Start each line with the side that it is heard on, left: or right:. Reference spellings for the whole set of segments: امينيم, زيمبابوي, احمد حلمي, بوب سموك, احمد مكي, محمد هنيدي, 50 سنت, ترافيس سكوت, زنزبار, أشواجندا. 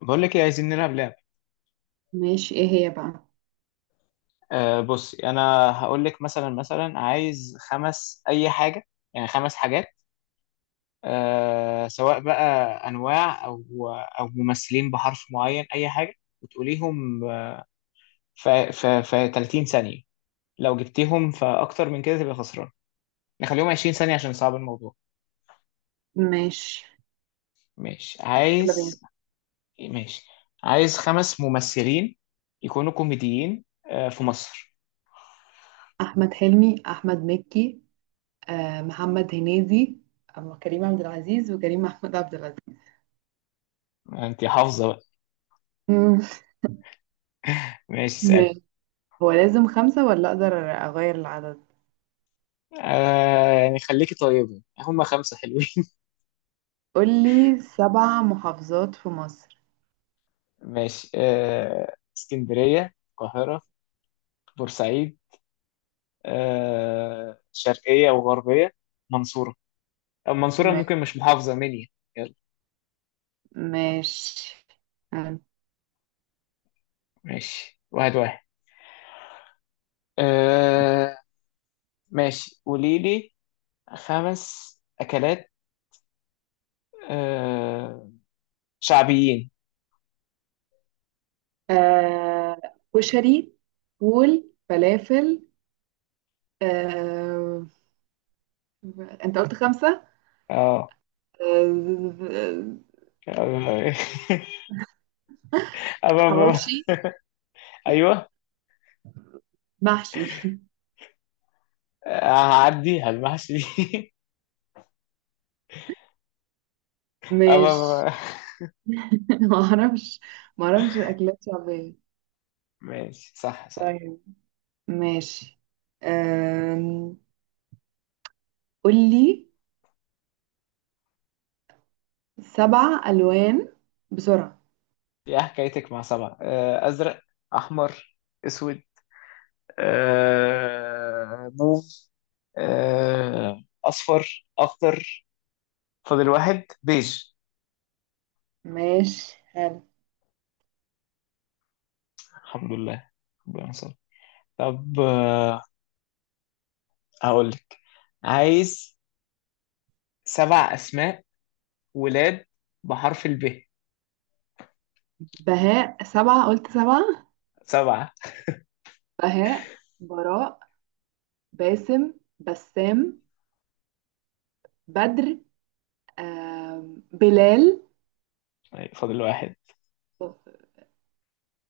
left: بقول لك ايه، عايزين نلعب لعب.
right: ماشي، ايه هي بقى؟
left: بصي، انا هقول لك مثلا عايز خمس اي حاجه، يعني خمس حاجات. سواء بقى انواع او ممثلين بحرف معين، اي حاجه، وتقوليهم في 30 ثانيه. لو جبتيهم في اكتر من كده تبقى خسران. نخليهم 20 ثانيه عشان صعب الموضوع.
right: ماشي.
left: ماشي،
right: يلا بينا.
left: عايز. ماشي، عايز خمس ممثلين يكونوا كوميديين في مصر.
right: احمد حلمي، احمد مكي، آه محمد هنيدي، أما كريم عبد العزيز وكريم محمود عبد العزيز.
left: انت حافظه بقى؟
right: مم.
left: ماشي، اسال.
right: ماشي. هو لازم خمسة ولا اقدر اغير العدد؟
left: يعني خليكي طيبة، هما خمسة حلوين.
right: قولي سبع محافظات في مصر.
left: ماشي. اسكندرية، القاهرة، بورسعيد، شرقية وغربية، منصورة. المنصورة
right: ما-
left: ممكن مش محافظة مني. يلا.
right: ماشي. آه.
left: ماشي، واحد واحد. آه. ماشي، قولي لي. خمس أكلات آه شعبيين.
right: آه، كشري، فول، فلافل. آه. انت قلت خمسة؟
left: اه.
right: آه.
left: آه، أبا- أبا-
right: حواوشي،
left: أيوه.
right: محشي.
left: آه، هعدي هالمحشي.
right: ماشي.
left: أبا-
right: ما اعرفش، ما اعرفش اكلات شعبية.
left: ماشي، صح صح.
right: طيب، ماشي. أم... قولي سبع الوان بسرعة.
left: يا حكايتك مع سبعة. أزرق، أحمر، أسود، موف، أصفر، أخضر. فاضل واحد، بيج.
right: ماشي، حلو.
left: الحمد لله، ربنا يستر. طب، هقول لك عايز سبع أسماء ولاد بحرف الب.
right: بهاء. سبعة قلت؟ سبعة.
left: سبعة.
right: بهاء، براء، باسم، بسام، بدر، بلال.
left: طيب، فاضل واحد.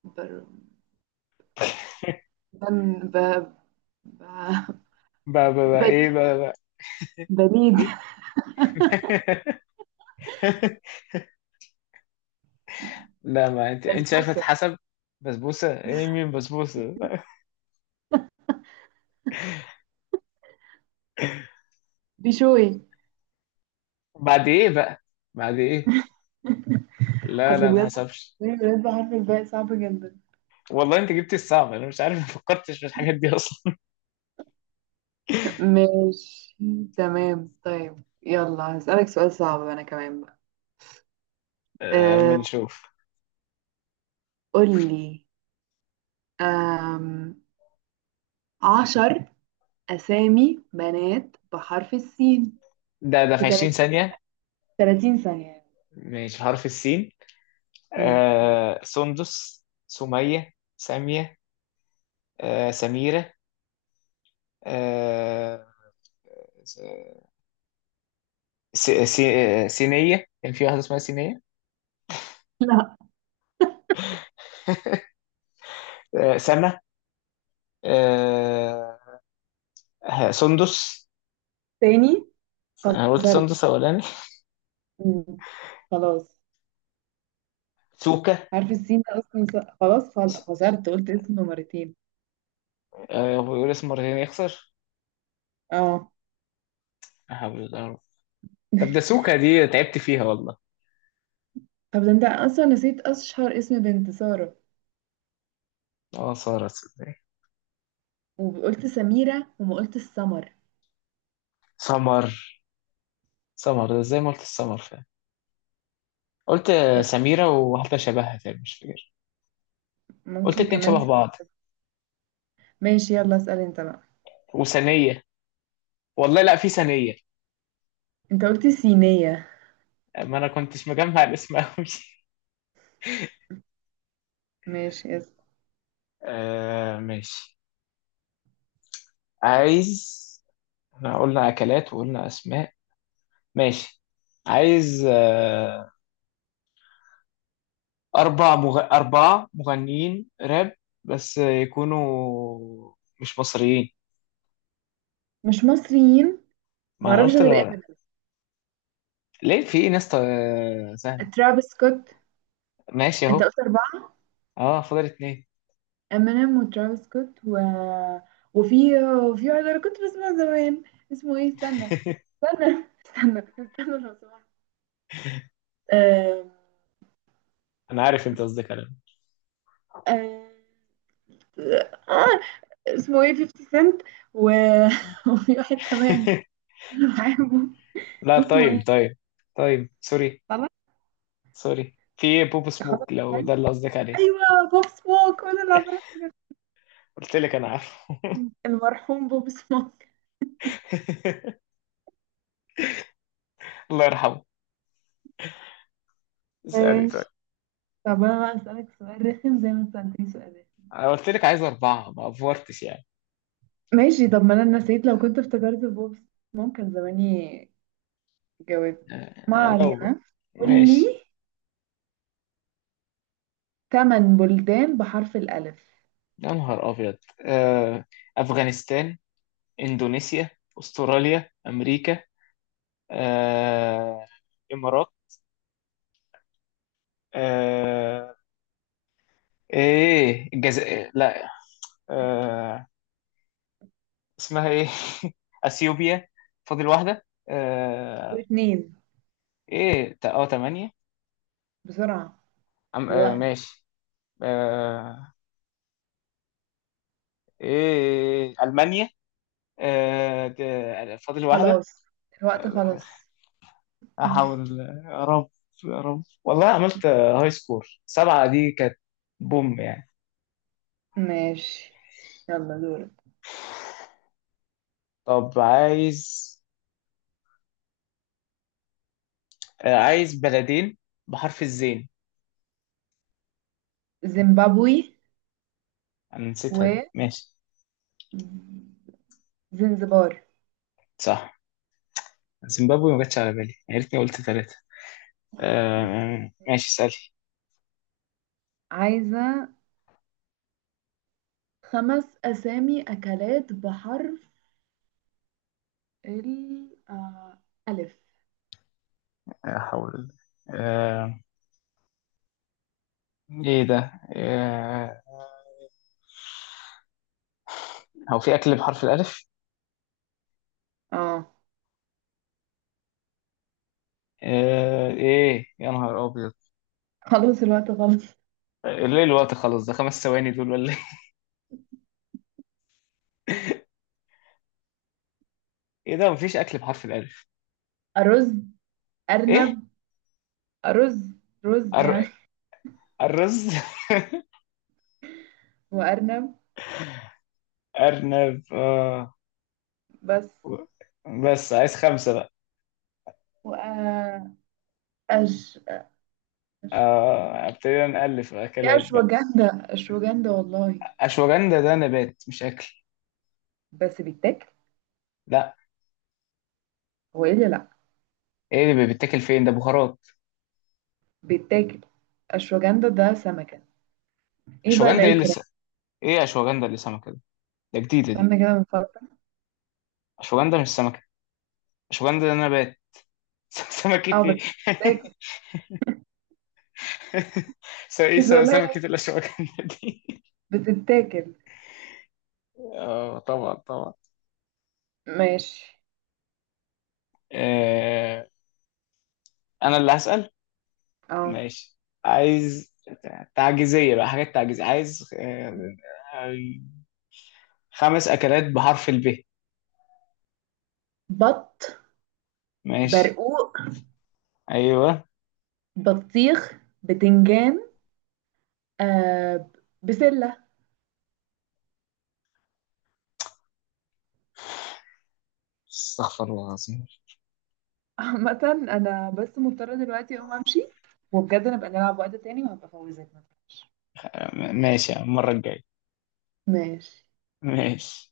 right: بر... بن... ب... ب...
left: بقى بقى بقى
right: بليد.
left: إيه بقى بقى.
right: بليد
left: مين؟ لا، ما أنت شايفة
right: بسبوسة.
left: حسب. بسبوسة؟ إيه؟ مين بسبوسة؟
right: بشوي.
left: بعد ايه بقى؟ بعد ايه؟ لا
right: اصل
left: لا، ما
right: بجد
left: حسبش.
right: الولاد بحرف الباء صعب جدا.
left: والله انت جبت الصعب، انا مش عارف، ما فكرتش في الحاجات دي اصلا.
right: ماشي، تمام. طيب يلا هسألك سؤال صعب أنا كمان بقى.
left: اما
right: أه.
left: نشوف.
right: قولي. أم، 10 أسامي بنات بحرف السين
left: ده
right: في
left: في 20
right: تلات-
left: ثانية؟
right: 30 ثانية يعني.
left: ماشي، حرف السين.
right: مم.
left: سندس، سمية، سامية، سميرة، آه س- سينية، كان في واحدة اسمها سينية.
right: لا،
left: سما، آه سندس.
right: تاني
left: انا قلت
right: خسرت.
left: سندس اولاني.
right: مم. خلاص.
left: سوكا.
right: حرف السين ده أصلا خسرت، قلت اسمه مرتين.
left: هو يقول اسم مرتين يخسر؟
right: اه.
left: لا حول الله. طب، ده سوكا دي تعبت فيها والله.
right: طب ده انت أصلا نسيت أشهر اسم بنت، سارة.
left: اه، سارة، صدقني.
right: وقلت سميرة وما قلت السمر.
left: سمر. سمر ده زي ما قلت السمر فعلا. قلت
right: طب
left: سميرة وواحدة شبهها تاني مش فاكر. قلت
right: ممكن
left: اتنين شبه
right: كمان.
left: بعض،
right: ماشي، يلا اسأل انت بقى.
left: وثانية. والله لا في ثانية.
right: انت قلت صينية.
left: ما انا كنتش مجمع الاسم قوي.
right: ماشي، اسأل.
left: ماشي. عايز، احنا قلنا اكلات وقلنا اسماء. ماشي، عايز اربعة مغنيين راب، بس يكونوا مش مصريين.
right: مش مصريين.
left: ما انا
right: معرفش
left: قلت.
right: غير امينيم،
left: ليه؟ في ايه ناس سهل.
right: ترافيس سكوت.
left: ماشي
right: انت
left: اهو.
right: قلت أربعة.
left: اه، فاضل اتنين.
right: امينيم وترافيس سكوت و... وفي وفي واحد انا كنت بسمع زمان، اسمه ايه؟ استنى، استنى لو سمحت. آم،
left: انا عارف انت قصدك على
right: آم، آه، اسمه ايه؟ 50 سنت. و... وفي واحد كمان
left: إيه.
right: انا بحبه،
left: لا،
right: اسمه ايه؟
left: طيب طيب. طيب، سوري.
right: خلاص.
left: سوري، في ايه؟ بوب
right: خلاص.
left: سموك لو ده اللي قصدك عليه.
right: ايوه، بوب سموك، وانا اللي عماله.
left: قلت لك انا عارفه.
right: المرحوم بوب سموك.
left: الله يرحمه. اسألي، طيب.
right: ماشي. طب انا بقى اسالك سؤال رخم زي ما انت سالتني سؤال رخم.
left: انا قلت لك عايز اربعة، ما افورتش يعني.
right: ماشي. طب ما انا نسيت، لو كنت افتكرت بوب ممكن زماني جاوبت. ما
left: لو بقى.
right: علينا. قول
left: ماشي.
right: لي ثمان بلدان بحرف الألف.
left: يا نهار ابيض. آه، افغانستان، اندونيسيا، استراليا، امريكا، آه، امارات، آه، ايه الجزائر؟ لا. آه... اسمها ايه؟ اثيوبيا. فاضل واحده.
right: اتنين.
left: ايه اه، تمانية.
right: بسرعة. الوقت.
left: ماشي. آه... ايه، المانيا. فاضل واحده.
right: خلاص الوقت. خلاص.
left: احاول. يا رب، يا رب. والله عملت، هاي سكور سبعة دي كانت بوم يعني.
right: ماشي، يلا دورك.
left: طب، عايز عايز بلدين بحرف الزين.
right: زيمبابوي
left: انا
right: و
left: نسيتها دي، ماشي.
right: زنزبار.
left: صح، زيمبابوي ما جاتش على بالي، يا ريتني قلت ثلاثة. ماشي، اسألي.
right: عايزة خمس أسامي أكلات بحرف ال ألف.
left: لا حول الله. آه ايه ده؟ آه هو في اكل بحرف الالف؟
right: اه.
left: ايه، يا نهار ابيض.
right: خلاص الوقت خلص.
left: ليه الوقت خلص؟ ده 5 ثواني دول ولا ايه؟ ايه ده، مفيش اكل بحرف الالف؟
right: أرز،
left: ايه،
right: أرنب. أرز، رز
left: أر...
right: يعني.
left: الرز؟
right: وأرنب.
left: ارنب، آه.
right: بس.
left: بس عايز خمسة بقى.
right: وأش أش أش.
left: آه. ابتدينا نألف
right: في
left: اكلات بقى.
right: أشواجندا، أشواجندا والله.
left: اشواجندا ده نبات مش اكل.
right: بس بيتاكل.
left: لا،
right: هو إيه اللي لأ؟
left: ايه اللي بيتاكل؟ فين ده، بهارات.
right: بيتاكل. أشواجندا ده سمكة. إيه بقى
left: اشواجندا ايه
right: العيك
left: اللي
right: ده؟
left: ايه، اشواجندا اللي سمكة؟ ده جديدة دي.
right: استنى كده بنفكر.
left: اشوجندا مش سمكة. اشوجندا ده نبات. سمكة
right: اه بس
left: ايه؟
right: بتتاكل.
left: ايه،
right: بس والله
left: سمكة الاشوجندا دي؟
right: بتتاكل.
left: اه، طبعا طبعا.
right: ماشي.
left: آه، انا اللي هسأل.
right: اه.
left: ماشي، عايز تعجيزية بقى، حاجات تعجيزية. عايز آه، خمس اكلات بحرف الب.
right: بط.
left: ماشي.
right: برقوق.
left: ايوه.
right: بطيخ. بتنجان. آه. بسلة.
left: استغفر الله العظيم.
right: عامة أنا بس مضطرة دلوقتي أقوم أمشي، وبجد نبقى نلعب وقت تاني وهبقى أفوزك.
left: ماشي، يا عم، المرة الجاية.
right: ماشي.
left: ماشي.